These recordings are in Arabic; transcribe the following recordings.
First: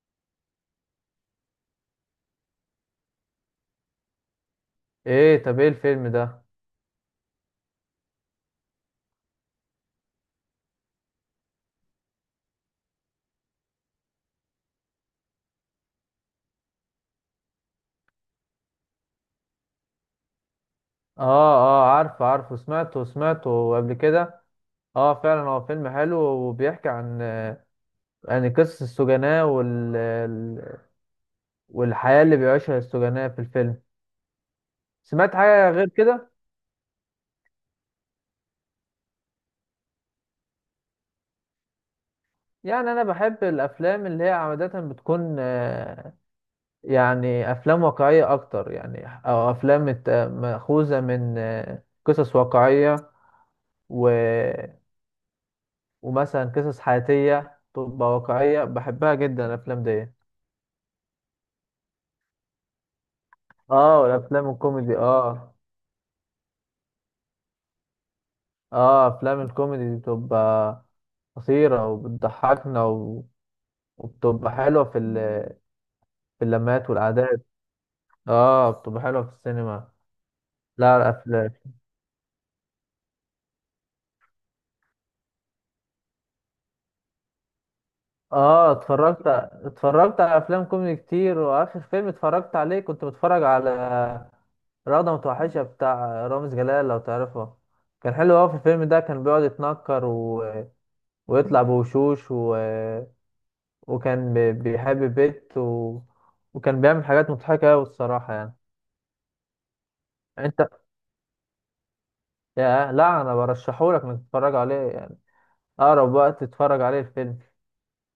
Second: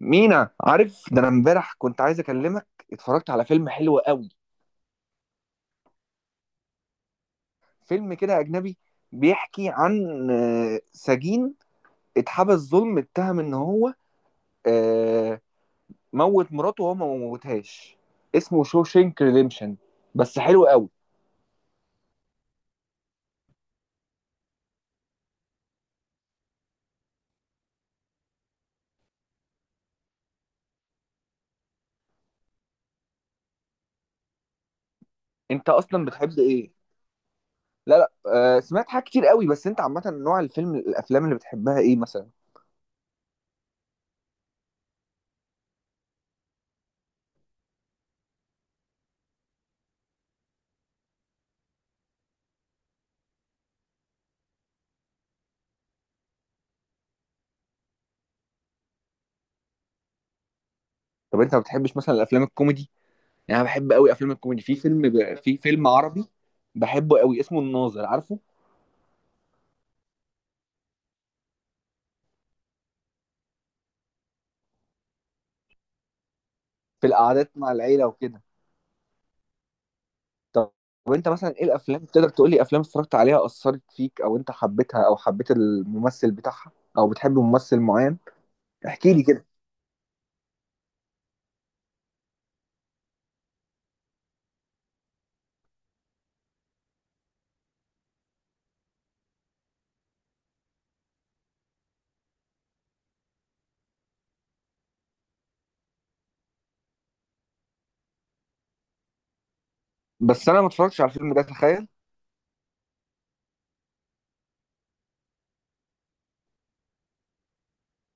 مينا، عارف ده، انا امبارح كنت عايز اكلمك. اتفرجت على فيلم حلو قوي. ايه؟ طب ايه الفيلم ده؟ فيلم كده اجنبي. بيحكي عن سجين اتحبس ظلم، اتهم ان هو آه، موت مراته وهو ما موتهاش. اسمه شوشينك ريديمشن، بس حلو قوي. اه، اه، عارفه، سمعته قبل كده. اه فعلا هو فيلم حلو وبيحكي عن يعني قصص السجناء والحياة اللي بيعيشها السجناء في الفيلم. سمعت انت حاجة غير اصلا كده؟ بتحب ايه؟ لا لا. سمعت حاجات كتير قوي، بس انت عامه نوع الافلام اللي بتحبها ايه مثلا؟ يعني انا بحب الافلام اللي هي عادة بتكون يعني افلام واقعية اكتر، يعني، او افلام مأخوذة من قصص واقعية و... ومثلا قصص حياتية تبقى واقعية، بحبها جدا الافلام دي. طب انت ما بتحبش مثلا الافلام الكوميدي؟ يعني انا بحب اه، قوي افلام والافلام الكوميدي. الكوميدي، اه. في فيلم عربي بحبه قوي، اسمه الناظر، عارفه؟ اه افلام الكوميدي دي بتبقى قصيرة وبتضحكنا وبتبقى حلوة في في اللمات في والعادات. القعدات مع العيلة وكده. اه بتبقى حلوة في السينما. طب لا وانت مثلا الافلام. ايه الافلام؟ تقدر تقول لي افلام اتفرجت عليها اثرت فيك، او انت حبيتها، او حبيت الممثل بتاعها؟ او بتحب ممثل معين؟ اه احكي لي اتفرجت كده. اتفرجت على افلام كوميدي كتير، واخر فيلم اتفرجت عليه كنت بتفرج على رغدة متوحشة بتاع رامز جلال، لو تعرفه. كان حلو اوي. في الفيلم ده كان بيقعد يتنكر ويطلع بوشوش وكان بيحب بيت وكان بيعمل حاجات مضحكة أوي الصراحة يعني. يعني بس انا ما انت، اتفرجتش على الفيلم ده، تخيل. يا لا، انا برشحهولك انك تتفرج عليه، يعني اقرب وقت تتفرج عليه الفيلم.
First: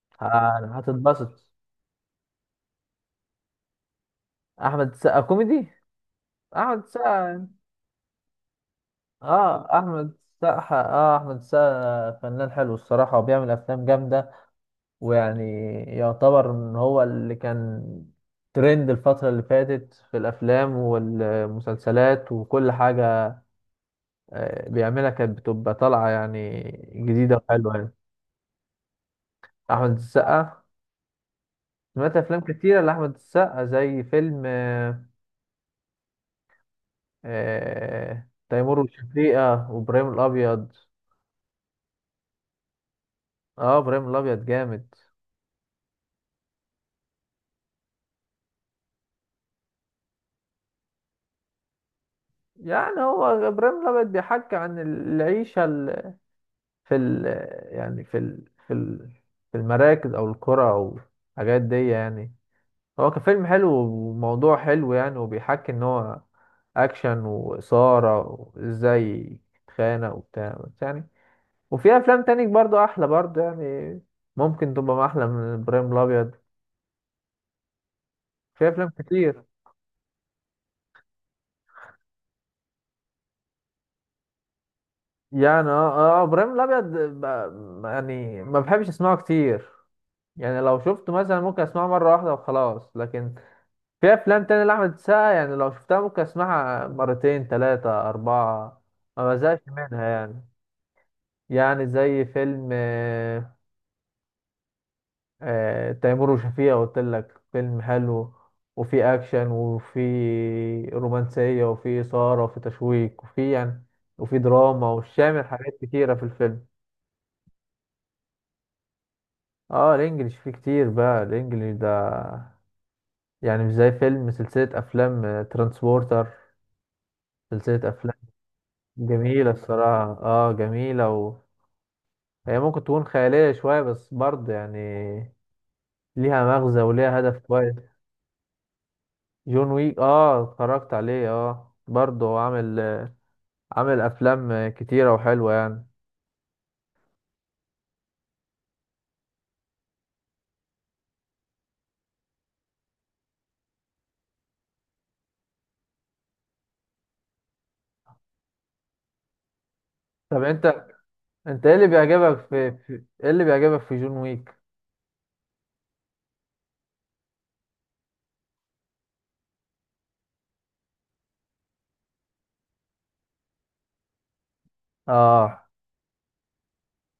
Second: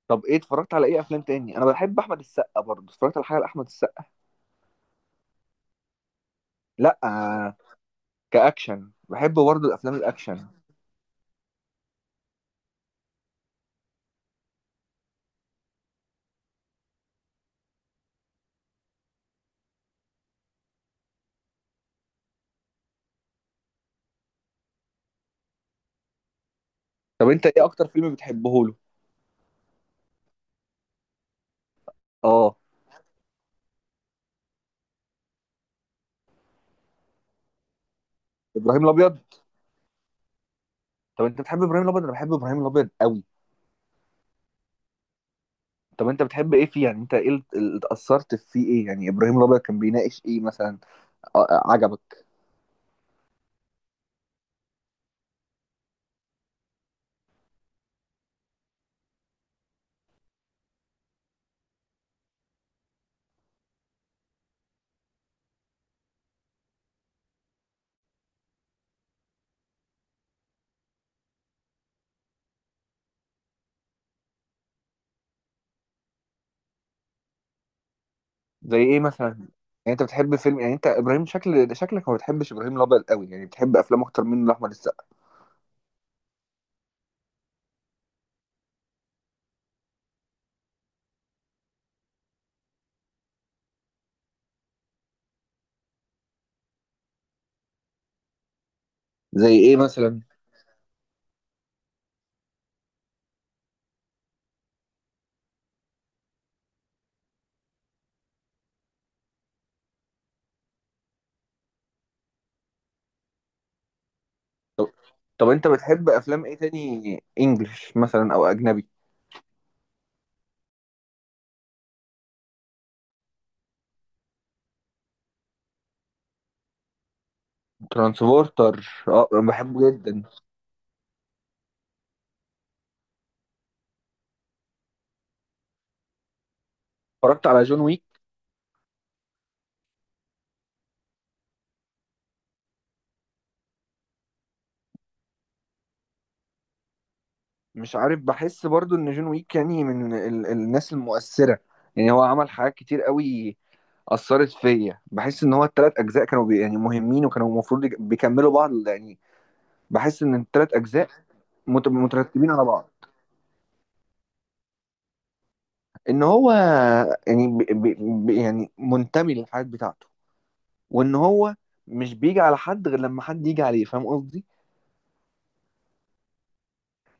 طب ايه اتفرجت على ايه افلام هتتبسط. تاني؟ انا بحب احمد السقا، برضه اتفرجت على حاجه لاحمد السقا. احمد السقا كوميدي؟ احمد لا السقا؟ كاكشن، بحب برضه اه الافلام احمد الاكشن. السقا. اه احمد السقا فنان حلو الصراحة، وبيعمل افلام جامدة، ويعني يعتبر ان هو اللي كان ترند الفترة اللي فاتت في الافلام والمسلسلات وكل حاجة بيعملها كانت بتبقى طالعة، يعني طب جديدة انت ايه وحلوة اكتر يعني. فيلم بتحبه له؟ أحمد السقا، سمعت أفلام اه، كتيرة لأحمد السقا زي فيلم تيمور ابراهيم الابيض. وشفيقة وإبراهيم الأبيض. طب انت بتحب ابراهيم الابيض؟ انا بحب ابراهيم الابيض قوي. اه إبراهيم الأبيض جامد. طب انت بتحب ايه فيه؟ يعني انت ايه اللي اتأثرت فيه؟ ايه يعني ابراهيم الابيض كان بيناقش ايه مثلا؟ عجبك؟ يعني هو إبراهيم الأبيض بيحكي عن العيشة في ال، يعني في ال، في المراكز أو القرى أو الحاجات دي يعني. هو كفيلم حلو وموضوع حلو يعني، وبيحكي ان هو اكشن واثاره، وازاي تتخانق وبتاع بس يعني. وفي افلام تاني برضو احلى برضو يعني، ممكن تبقى احلى من ابراهيم الابيض، في زي افلام ايه مثلا كتير. يعني؟ انت بتحب فيلم؟ يعني انت ابراهيم، شكلك ما بتحبش ابراهيم الابيض قوي، يعني بتحب افلام اكتر منه لاحمد السقا. يعني اه، اه، ابراهيم الابيض يعني ما بحبش اسمعه كتير، يعني لو شفته مثلا ممكن اسمعه مره واحده وخلاص، لكن في افلام تاني لاحمد السقا يعني لو شفتها ممكن اسمعها مرتين ثلاثه اربعه، ما زي بزهقش ايه منها مثلا؟ يعني. يعني زي فيلم تيمور وشفيقة، قلت لك فيلم حلو، وفي اكشن وفي رومانسية وفي إثارة وفي تشويق وفي يعني وفي دراما، طب, وشامل طب انت حاجات بتحب كتيرة في افلام ايه الفيلم. تاني؟ انجلش مثلا او اجنبي؟ اه الانجليش فيه كتير بقى، الانجليش ده، يعني مش زي فيلم، سلسلة افلام ترانسبورتر. سلسلة افلام ترانسبورتر، اه، انا جميلة بحبه الصراحة، جدا. اه جميلة هي ممكن تكون خيالية شوية بس برضه يعني، ليها مغزى وليها هدف اتفرجت على كويس. جون ويك؟ جون ويك اه اتفرجت عليه. اه برضه هو عامل، عامل افلام كتيرة وحلوة يعني. مش عارف، بحس برضو ان جون ويك يعني من الناس المؤثرة. يعني هو عمل حاجات كتير قوي اثرت فيا. بحس ان هو الثلاث اجزاء كانوا يعني مهمين، وكانوا المفروض بيكملوا بعض يعني. بحس ان طب انت، الثلاث اجزاء انت ايه اللي بيعجبك مترتبين على في, بعض. في ايه اللي بيعجبك في جون ويك؟ ان هو يعني يعني منتمي للحياة بتاعته، وان هو مش بيجي على حد غير لما حد يجي عليه، فاهم قصدي؟ اه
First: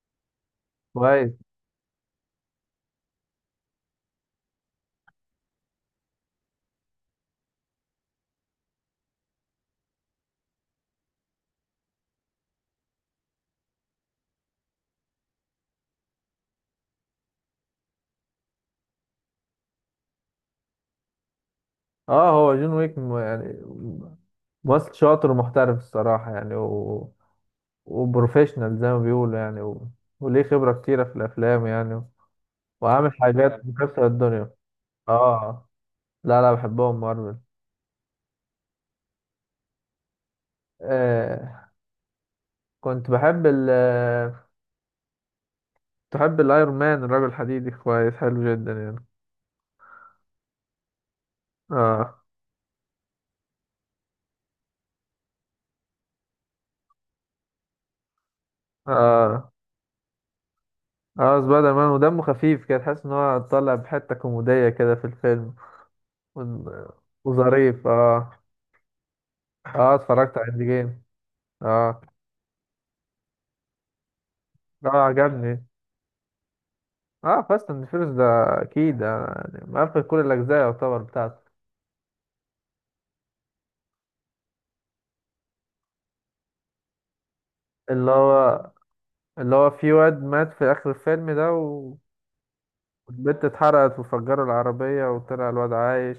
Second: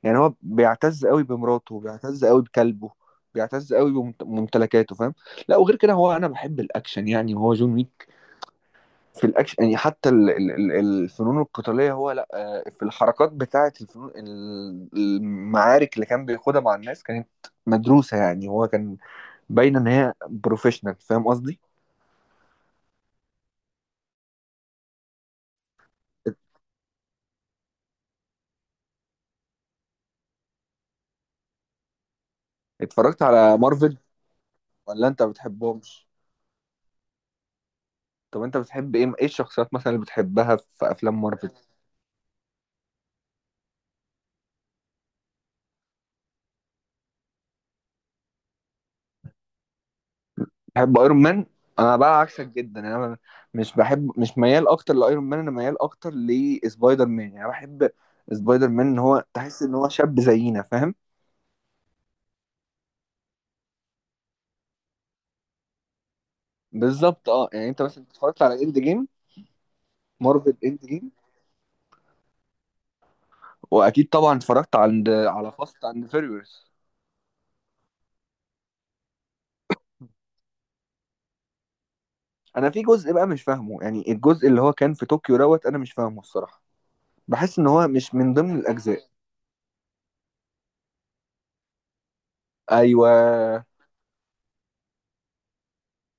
يعني هو بيعتز قوي كويس. بمراته، بيعتز قوي بكلبه، بيعتز قوي بممتلكاته، فاهم؟ لا، وغير كده هو انا بحب الاكشن، يعني وهو جون ويك في الاكشن. يعني حتى الفنون القتاليه، هو لا في الحركات بتاعه، الفنون المعارك اللي كان بياخدها مع الناس كانت مدروسه. يعني هو كان باين ان هي بروفيشنال، فاهم قصدي؟ اه هو جون ويك يعني ممثل شاطر ومحترف الصراحة يعني وبروفيشنال زي ما بيقولوا يعني وليه خبرة كتيرة في الافلام يعني، وعامل اتفرجت على حاجات مارفل؟ مكسرة الدنيا. ولا انت اه. بتحبهمش؟ لا، لا بحبهم مارفل. طب انت بتحب ايه الشخصيات مثلا اللي بتحبها في افلام مارفل؟ آه كنت بحب ال، تحب الايرون مان الرجل الحديدي، كويس حلو جدا يعني. بحب ايرون مان. انا اه، بقى عكسك جدا، يعني انا مش ميال اكتر لايرون مان، انا ميال اكتر لسبايدر مان، يعني أنا بحب سبايدر مان. ان هو اه، تحس ان هو شاب زينا، فاهم؟ اه سبايدر مان ودمه خفيف كده، تحس ان هو طالع بحته كوميديه كده في الفيلم و- بالظبط، اه، يعني انت وظريف مثلا اه. اتفرجت على اند جيم؟ اه اتفرجت على مارفل اند اند جيم. جيم. اه، واكيد طبعا اتفرجت اه على عجبني. فاست اند فيريوس. اه فاست اند فيرس ده اكيد يعني مقفل كل الاجزاء يعتبر بتاعته. انا في جزء بقى مش فاهمه يعني، الجزء اللي هو كان في طوكيو دوت، انا مش فاهمه الصراحه. بحس ان هو اللي مش من ضمن هو، الاجزاء. اللي هو في واد مات في اخر الفيلم ده والبت ايوه اتحرقت وفجروا العربيه وطلع الواد عايش.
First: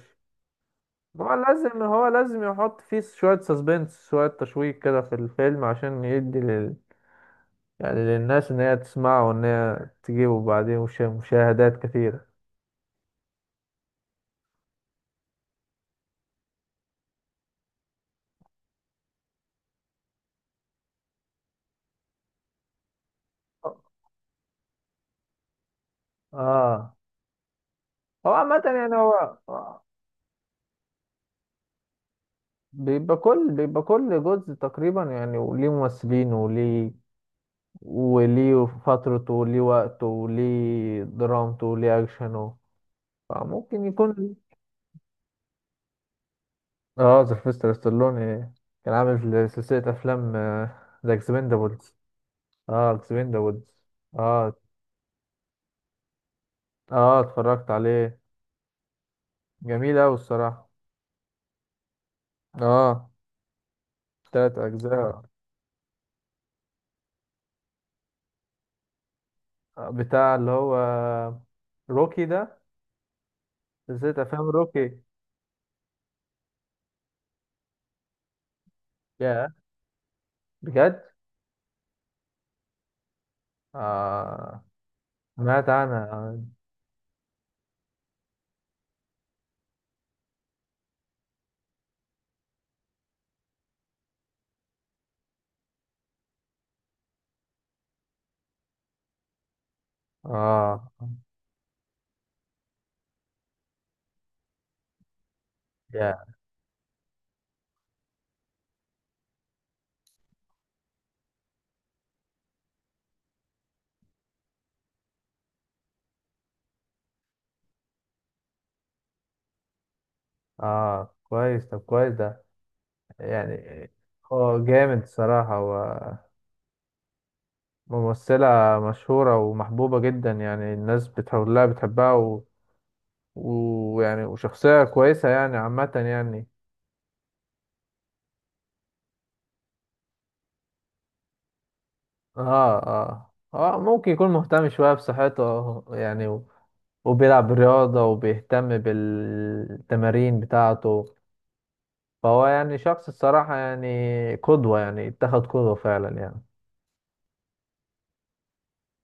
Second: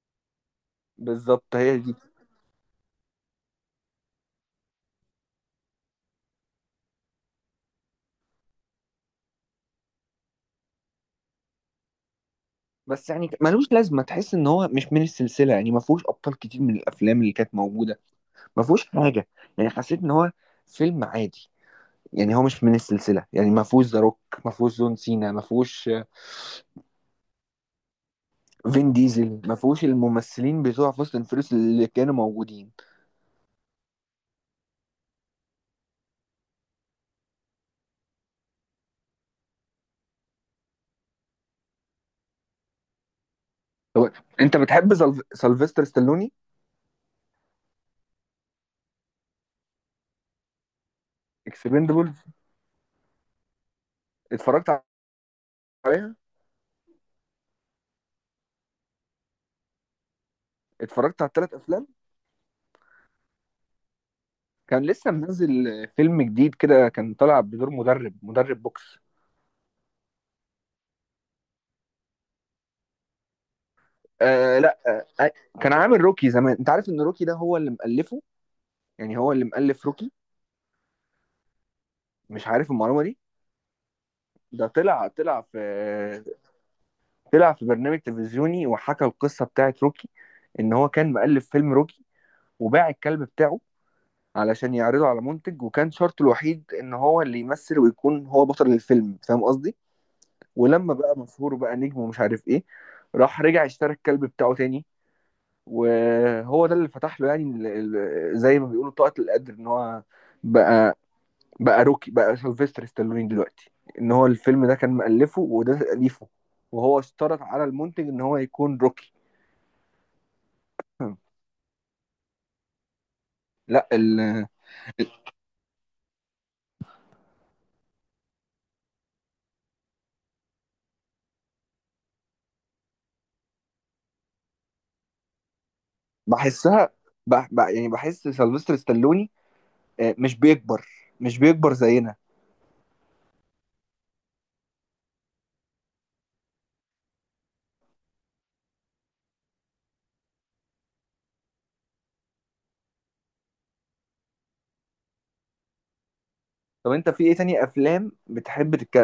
ما هو بالظبط، هي لازم، دي. هو لازم يحط فيه شوية سسبنس، شوية تشويق كده في الفيلم عشان يدي يعني للناس إن هي تسمعه وإن هي تجيبه بعدين مشاهدات كثيرة. بس يعني ملوش لازمه. تحس ان هو مش من السلسله، يعني ما فيهوش ابطال كتير من الافلام اللي كانت موجوده، ما فيهوش حاجه. يعني حسيت ان هو فيلم عادي. يعني هو مش من السلسله، يعني ما فيهوش ذا روك، ما فيهوش جون سينا، ما فيهوش آه هو عامة فين يعني، هو ديزل، ما فيهوش الممثلين بتوع فاست اند فيريوس اللي كانوا موجودين. بيبقى كل جزء تقريبا يعني، وليه ممثلين وليه، وليه فترته وليه وقته وليه درامته وليه أكشنه، فممكن طب يكون. انت بتحب سلفستر ستالوني؟ اه سيلفستر ستالوني كان عامل سلسلة أفلام ذا اكسبندابلز. اكسبندبل، اه اكسبين ذا وودز اه. اتفرجت عليها. اه اتفرجت عليه. جميل اوي الصراحة. اتفرجت على الثلاث افلام. اه تلات كان لسه اجزاء. منزل فيلم جديد كده، كان طالع بدور مدرب بوكس. بتاع اللي هو روكي ده، سلسلة افلام آه، لا، روكي. آه، كان عامل روكي زمان. انت عارف ان روكي ده هو اللي مؤلفه؟ يعني هو اللي يا، مؤلف روكي. بجد؟ مش عارف المعلومة دي. اه ده طلع طلع في سمعت عنها. طلع في برنامج تلفزيوني، وحكى القصة بتاعت روكي. ان هو كان مؤلف فيلم روكي، وباع الكلب بتاعه علشان يعرضه على منتج، وكان شرطه الوحيد ان هو اللي يمثل ويكون هو بطل الفيلم، فاهم قصدي؟ اه، ولما بقى مشهور، بقى نجم ومش عارف ايه، راح رجع اشترى الكلب بتاعه تاني. يا، وهو ده اللي فتح له، يعني زي ما بيقولوا طاقة القدر، ان هو بقى بقى روكي، بقى سيلفستر ستالوني دلوقتي. ان هو الفيلم ده كان مؤلفه وده تأليفه، وهو اشترط على المنتج ان هو يكون روكي. اه كويس، طب كويس ده، لا يعني هو جامد الصراحة، وممثلة مشهورة ومحبوبة جدا يعني، الناس بتحولها بتحبها ويعني وشخصية كويسة يعني عامة يعني. بحسها، يعني بحس سيلفستر ستالوني مش بيكبر، مش بيكبر زينا. اه، اه، اه ممكن يكون مهتم شوية بصحته يعني وبيلعب رياضة وبيهتم بالتمارين بتاعته، فهو يعني شخص الصراحة يعني قدوة، يعني اتخذ قدوة فعلا يعني. طب انت في ايه تاني افلام بتحب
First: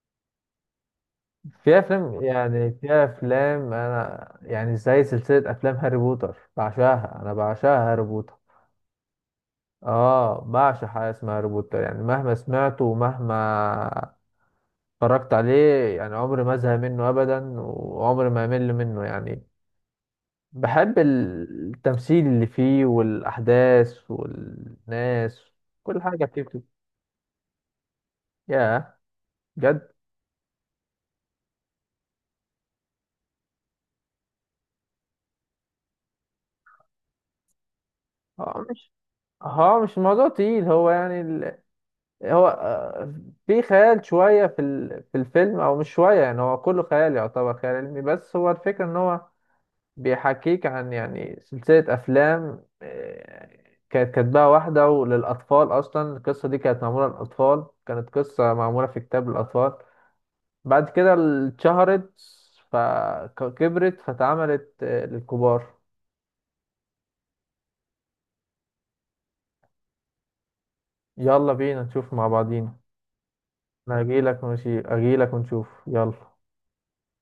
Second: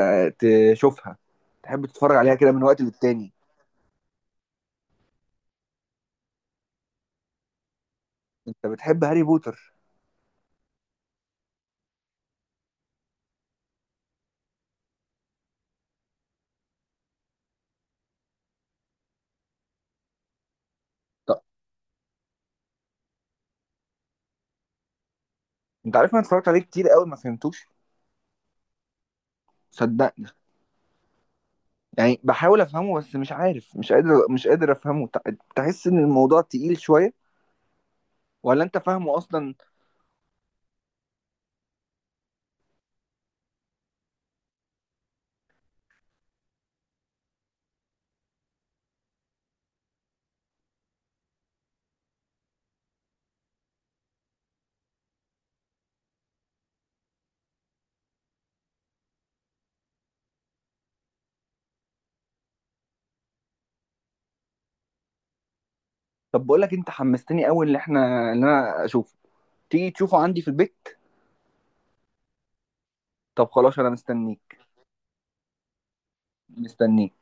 تشوفها، في تحب تتفرج أفلام عليها كده من يعني، وقت في للتاني؟ أفلام أنا يعني زي سلسلة أفلام هاري بوتر، بعشاها أنا، بعشاها هاري بوتر. انت بتحب هاري بوتر؟ اه بعشق حاجة اسمها هاري بوتر، يعني مهما سمعته ومهما اتفرجت عليه يعني عمري ما ازهق منه أبدا، وعمري ما أمل منه يعني. بحب طب التمثيل اللي فيه والأحداث والناس، انت كل عارف انا حاجة فيه اتفرجت عليه بتبقى. كتير قوي، ما فهمتوش، يا بجد؟ صدقني. يعني بحاول افهمه بس مش عارف، مش قادر افهمه. تحس ان الموضوع تقيل شويه. ولا هو انت مش فاهمه اصلا؟ هو مش الموضوع تقيل، هو يعني هو في خيال شوية في في الفيلم، أو مش شوية يعني، هو كله خيال يعتبر، خيال علمي. بس هو الفكرة إن هو بيحكيك عن، يعني سلسلة أفلام كانت كاتباها واحدة وللأطفال. أصلا القصة دي كانت معمولة للأطفال، كانت قصة معمولة في كتاب للأطفال. بعد كده اتشهرت فكبرت فتعملت للكبار. طب بقول لك انت حمستني قوي. اللي انا اشوفه، تيجي تشوفه عندي في البيت؟ يلا بينا نشوف مع بعضينا. طب خلاص، انا انا اجيلك، مستنيك. ماشي اجيلك ونشوف يلا. مستنيك.